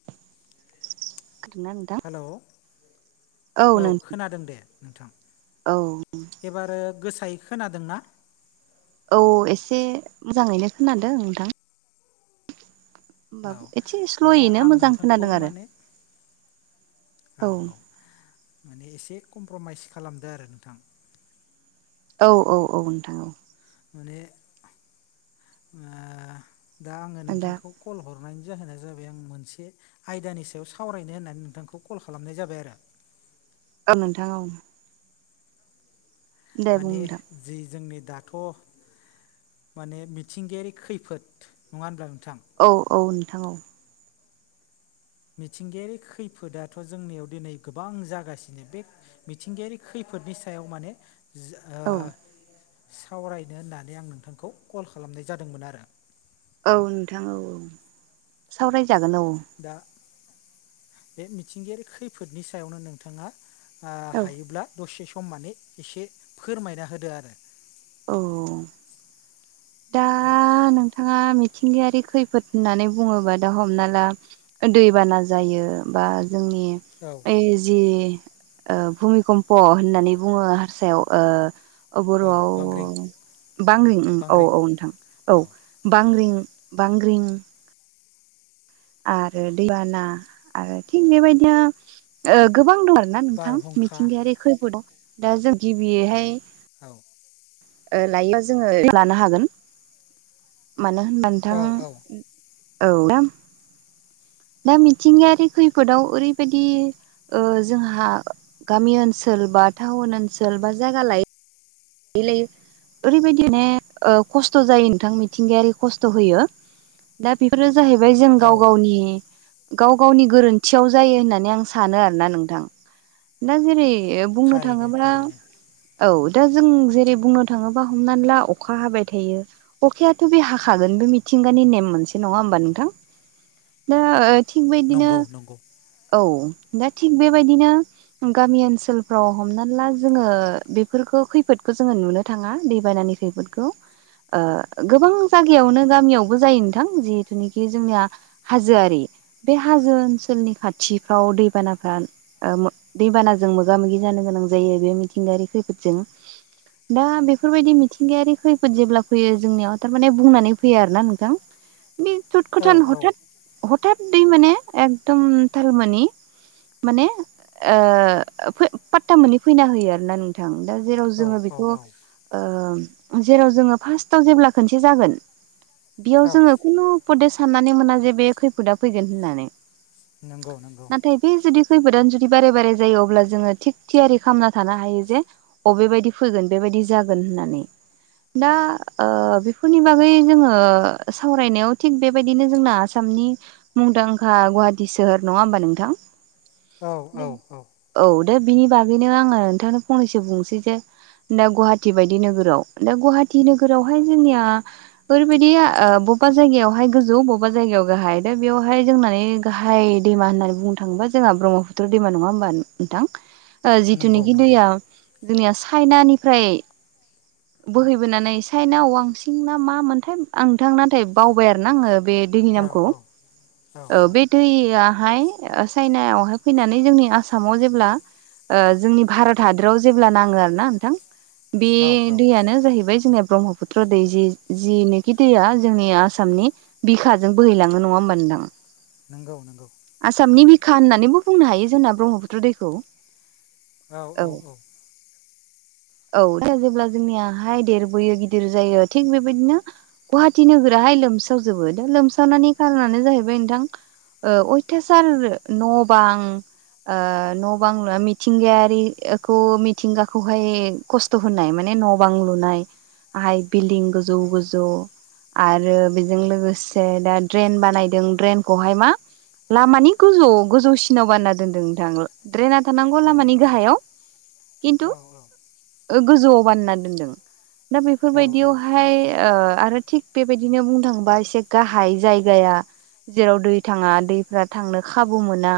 [unintelligible] Hello औ खोनादों दे नोंथां। औ एबारो गोसायै खोनादोंना? औ एसे मोजाङैनो खोनादों नोंथां। होमबाबो औ एसे दा स्ल'यैनो आं मोजां नोंथांखौ खोनादों आरो माने औ औ माने एसे कमप्रमाइस खालामदो आरो नोंथां। औ औ औ नोंथां औ। माने ओ दा आङो दा नोंथांखौ कल हरनायनि जाहोना जाबाय आं मोनसे आयदानि सायाव सावरायनो होननानै नोंथांखौ कल खालामनाय जाबाय आरो। औ नोंथां औ। दे बुं माने नोंथां जि जोंनि दाथ' माने मिथिंगायारि खैफोद नङा होनब्ला नोंथां? औ औ नोंथां औ। मिथिंगायारि खैफोदाथ' जोंनियाव दिनै गोबां जागासिनो बे मिथिंगायारि खैफोदनि सायाव माने जा औ ओ सावरायनो होननानै आं नोंथांखौ कल खालामनाय जादोंमोन आरो। औ नोंथां औ औ सावरायजागोन औ। दा बे मिथिंगायारि खैफोदनि सायावनो नोंथाङा आ औ हायोब्ला दसे सम मान एसे फोरमायना होदो आरो। औ। दा औ नोंथाङा मिथिंगायारि खैफोद होननानै बुङोबा दा हमना ला दैबाना जायो बा जोंनि औ ओइ जि ओ भुुमि कम्प होननानै बुङो हारसायाव ओ औ बर'आव ओ बांग्रिं औ बांग्रिं औ नोंथां औ औ बांग्रिं बांग्रिं आरो दैबाना आरो थिग बेबायदिनो ओ गोबां दं आरो रो ना नोंथां? बारहुंखा मिथिंगायारि खैफोदाव दा जों गिबियै हाय औ। ओ लायोबा जोङो लानो हागोन मानो होनबा औ औ नोंथां। औ [unintelligible] दा मिथिंगायारि खैफोदाव ओरैबायदि ओ जोंहा गामि ओनसोल बा टाउन ओनसोल बा जायगा लाय [unintelligible] ओरैबायदि ने खस्थ' ओ जायो नोंथां मिथिंगायारि खस्थ' होयो ‌। दा बेफोरो जाहैबाय जों औ गाव गावनि गाव गावनि गोरोन्थियाव जायो होननानै आं सानो आरोना नोंथां। दा जेरै बुंनो थारैनो थाङोबा थारैनो औ दा जों जेरै बुंनो थाङोब्ला हमनानै ला अखा हाबाय थायो। अखायाथ' बे हाखागोन बे मिथिंगानि नेम मोनसे नङा होमबा नोंथां? दा ओ थिग बायदिनो नंगौ नंगौ औ दा थिग बेबायदिनो गामि ओनसोलफ्राव हमनानै ला जोङो बेफोरखौ खैफ फोदखौ जोङो नुनो थाङा दैबानानि खैफोदखौ। ओ गोबां जागायावनो गामियावबो जायो नोंथां जिहेथुनिखि जोंनिया हाजोआरि बे हाजो ओनसोलनि खाथिफ्राव दैबानाफ्रा ओ मो दै बानाजों मोगा मोगि जानो गोनां जायो बे मिथिंगायारि खैफोदजों दा बेफोरबायदि मिथिंगायारि खैफोद जेब्ला फैयो जोंनियाव थारमाने बुंनानै फैयो आरो ना नोंथां। [inaudible] बे औ थुदखथान औ हथात हथात दै माने एकदम थालमोनि माने ओ फो फात्ता मोननै फैना होयो आरो ना नोंथां। दा जेराव औ जोङो औ बेखौ ओ जेराव जोङो फार्स्टआव जेब्ला खोनसे जागोन औ बेयाव औ जोङो खुनुपदे साननानै मोना जे बे खैफोदा फैगोन होननानै। नंगौ नंगौ। नाथाय बे जुदि खैफोदानो जुदि बारे बारे जायो अब्ला जोङो थिग थियारि खालामामना थानो हायो जे अबेबायदि फैगोन बेबायदि जागोन होननानै दा ओ बेफोरनि बागै जोङो सावरायनायाव थिग बेबायदिनो जोंना आसामनि मुंदांखा गुवाहाटि सोहोर नङा होमबा नोंथां? औ दा औ औ। औ दा बिनि बागैनो आङो नोंथांनो फंनैसो बुंसै जे दा गुवाहाटि बायदि नोगोराव दा गुवाहाटि नोगोरावहाय जोंनिया फोरबायदिया ओ बबेबा जायगायावहाय गोजौ बबेबा जायगायाव गाहाय दा बेयावहाय जोंनानै गाहाय दैमा होननानै बुंनो थाङोबा जोंहा ब्रह्मपुत्र दैमा नङा होमबा नोंथां? नंगौ जिथुनिखि नंगौ दैया जोंनिया चाइनानिफ्राय बोहैबोनानै चाइनाव वांसिं ना मा मोनथाय आं नोंथां नाथाय बावबाय आरो ना आङो बे दैनि औ नामखौ औ औ ओ बे दैआहाय चाइनायावहाय फैनानै जोंनि आसामाव जेब्ला ओ जोंनि भारत हादराव जेब्ला नाङो आरो ना नोंथां बे औ औ नो जाहैबाय जोंनिया ब्रह्मपुत्र दै जि जिनोखि दैया जोंनि आसामनि बिखाजों बोहैलाङो नङा होमबा नोंथां? नोंगौ नंगौ। आसामनि बिखा होननानैबो बुंनो हायो जोंना ब्रह्मपुत्र दैखौ। औ औ औ। औ दा जेब्ला जोंनियाहाय देरबोयो गिदिर जायो थिग बेबायदिनो गुवाहाटि नोगोराहाय लोमसावजोबो दा लोमसावनायनि खारनानो जाहैबाय नोंथां ओ अयथासार न' बां ओ न' बां मिथिंगायारिखौ मिथिंगाखौहाय खस्थ' होनायमोन मा ने न' बां लुनाय आहाय बिल्दिं गोजौ औ गोजौ आरो बेजों औ लोगोसे दा ड्रेन बानायदों ड्रेनखौहाय मा लामानि गोजौ गोजौसिनाव बानायना दोनदों नोंथां ड्रेना थानांगौ लामानि औ गाहायाव किन्थु ओ गोजौआव बानायना दोनदों दा बेफोरबायदियावहाय ओ आरो थिग बेबायदिनो बुंनो थांबा एसे गाहाय जायगाया। जेराव दै थाङा दैफ्रा थांनो खाबु मोना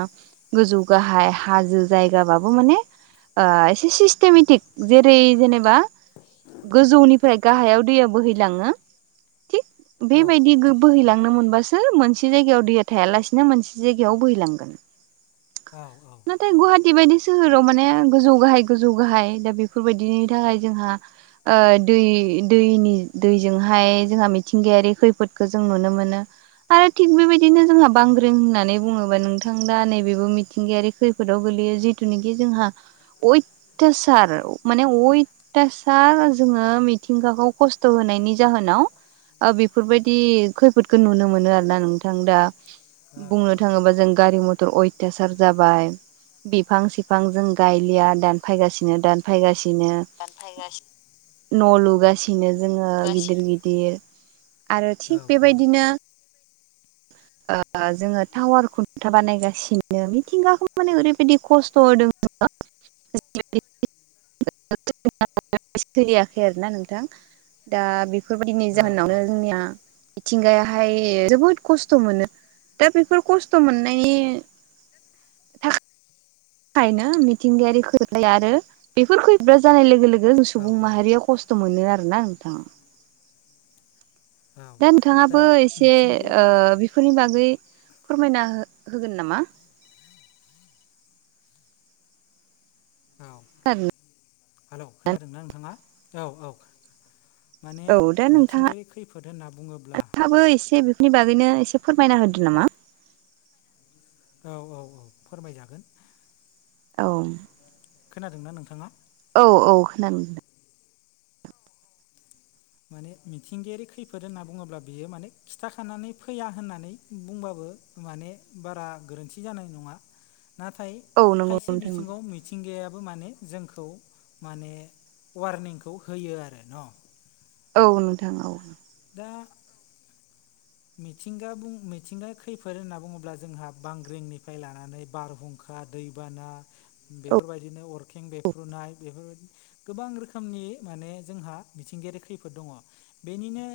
गोजौ गाहाय हाजो जायगाबाबो माने ओ एसे सिस्टेमेटिक जेरै जेनेबा गोजौनिफ्राय गाहायाव दैया बोहैलाङो थिग बेबायदि गो बोहैलांनो मोनबासो मोनसे जायगायाव दैया थायालासिनो मोनसे जायगायाव बोहैलांगोन। औ नाथाय गुवाहाटि बायदि सोहोराव माने गोजौ गाहाय गोजौ गाहाय दा बेफोरबायायदिनि थाखाय जोंहा ओ दै दैनि दैजोंहाय जोंहा मिथिंगायारि खैफोदखौ जों नुनो मोनो। आरो थिग बेबायदिनो जोंहा बांग्रिं होननानै बुङोबा नोंथां दा नैबेबो मिथिंगायारि खै फोदाव गोगलैयो जिथुनाखि जोंहा अयथासार माने अय थासार जोङो मिथिंगाखौ खस्थ' होनायनि जाहोनाव ओ बेफोरबायदि खैफोदखौ नुनो मोनो आरो ना नोंथां दा औ बुंनो औ थाङोबा जों गारि मथर अयथासार जाबाय बिफां सिफां जों गायलिया दानफायगासिनो दानफायगासिनो फायगासिनो न' लुगासिनो जोङो गिदिर दानफायगासिनो गिदिर आरो औ थिग बेबायदिनो ओ जोङो टावार खुन्था बानायगासिनो मिथिंगाखौ माने ओरैबायाददि खस्थ' होदों जोङो [inaudible] [inaudible] सोलियाखै आरोना नोंथां दा बि बेफोरबायदिनि जाहोनावनो जोंनिया मिथिंगायाहाय जोबोद खस्थ' खस्थ' मोनो दा बेफोर खस्थ' मोननायनि नो मिथिंगायारि खै आरो बेफोर खैदा जानाय लोगो लोगो जों औ सुबुं माहारिया खस्थ' खस्थ' मोनो आर ना नोंथाङा औ दा नोंथाङाबो दा एसे ओ मिथिंगायारि बेफोरनि बागै फोरमायना होगोन नामा औ [unintelligible] हेलौ खोनादोंना नोंथाङा औ औ माने औ मिथिंगायारि खैफोद होनना बुङोब्ला फोराबो एसे नि बागैनो एसे फोरमायना होदो नामा। औ औ औ फोरमायजागोन। औ। खोनादोंना नोंथाङा। औ औ खोनादों। माने मिथिंगायारि खैफोद होनना बुङोब्ला बियो माने खिथाखानानै फैया होननानै बुंबाबो माने बारा गोरोन्थि जानाय नङा नाथाय औ नंगौ खायसे नोंथां नंगौ बिथिङाव मिथिंगायाबो माने जोंखौ माने वारनिंखौ होयो आरो न' औ नोंथां औ दा मिथिंगा मिथिंगाया खैफोद होनना बुङोब्ला जोंहा बांग्रिंनिफ्राय लानानै बारहुं अखा दैबाना औ बेफोरबायदिनो अरखें बेफ्र्रुनाय बेफोरबायदि गोबां रोखोमनि माने जोंहा मिथिंगायारि खैफोद दङ बेनिनो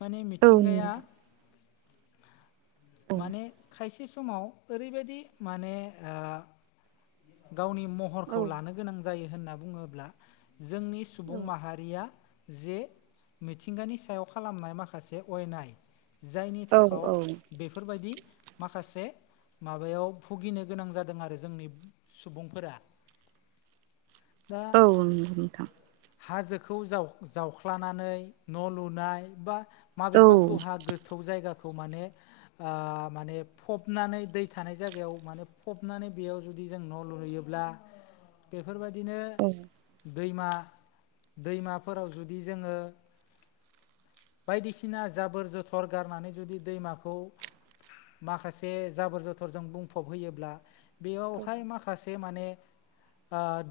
माने औ नंगौ मिथिंगाया नोंथां माने खायसे समाव ओरैबायदि माने गावनि औ महरखौ लानो गोनां जायो होनना बुङोब्ला जोंनि औ सुबुं माहारिया जे मिथिंगानि सायाव खालामनाय माखासे अयनाय जायनि थाखआव औ बेफोरबायदि माखासे माबायाव भुगिनो गोनां जादों आरो जोंनि सुबुंफोरा दा औ नंगौ नोंथां। हाजोखौ जावख्लानानै न' लुनाय बा औ माबेबा दहा गोस गोथौ जायगाखौ माने माने फबनानै दै थानाय जायगायाव माने फबनानै बेयाव जुदि जदि जों न' लु लुयोब्ला बेफोरबायदिनो दैमा दैमाफोराव जुदि जोङो बायदिसिना जाबोर जोथर गारनानै जुदि दैमाखौ माखासे जाबोर जथरजों बुंफब होयोब्ला बेयाव फ माखासे माने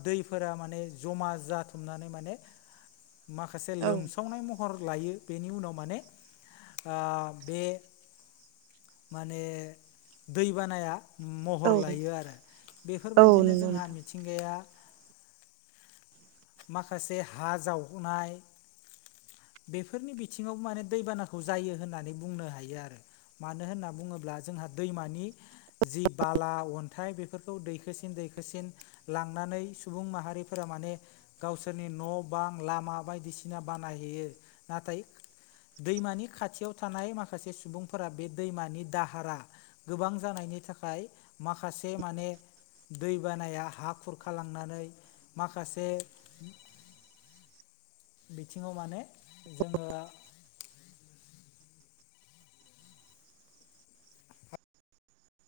दैफोरा माने जमा जाथुमनानै माने माखासे औ लोमसावनाय महर लायो बेनि उनाव माने बे माने दै बानाया महर औ लायो आरो औ बेफोरबायदिनो नंगौ नोंथां। जोंहा मिथिंगाया माखासे हा जावगनाय बेफोरनि बिथिङाव माने दैबानाखौ जायो होननानै बुंनो हायो आरो। मानो होनना बुङोब्ला जोंहा दैमानि जि बाला अन्थाइ बे फोरखौ दैखोसिन दैखोसिन लांनानै सुबुं माहारिफोरा माने गावसोरनि न' बां लामा बायदिसिना बानायहैयो नाथाय दैमानि खाथियाव थानाय माखासे सुबुंफोरा बे दैमानि दाहारा गोबां जानायनि थाखाय माखासे माने दै बानाया हा खुरखालांनानै माखासे बिथिङाव माने जोङो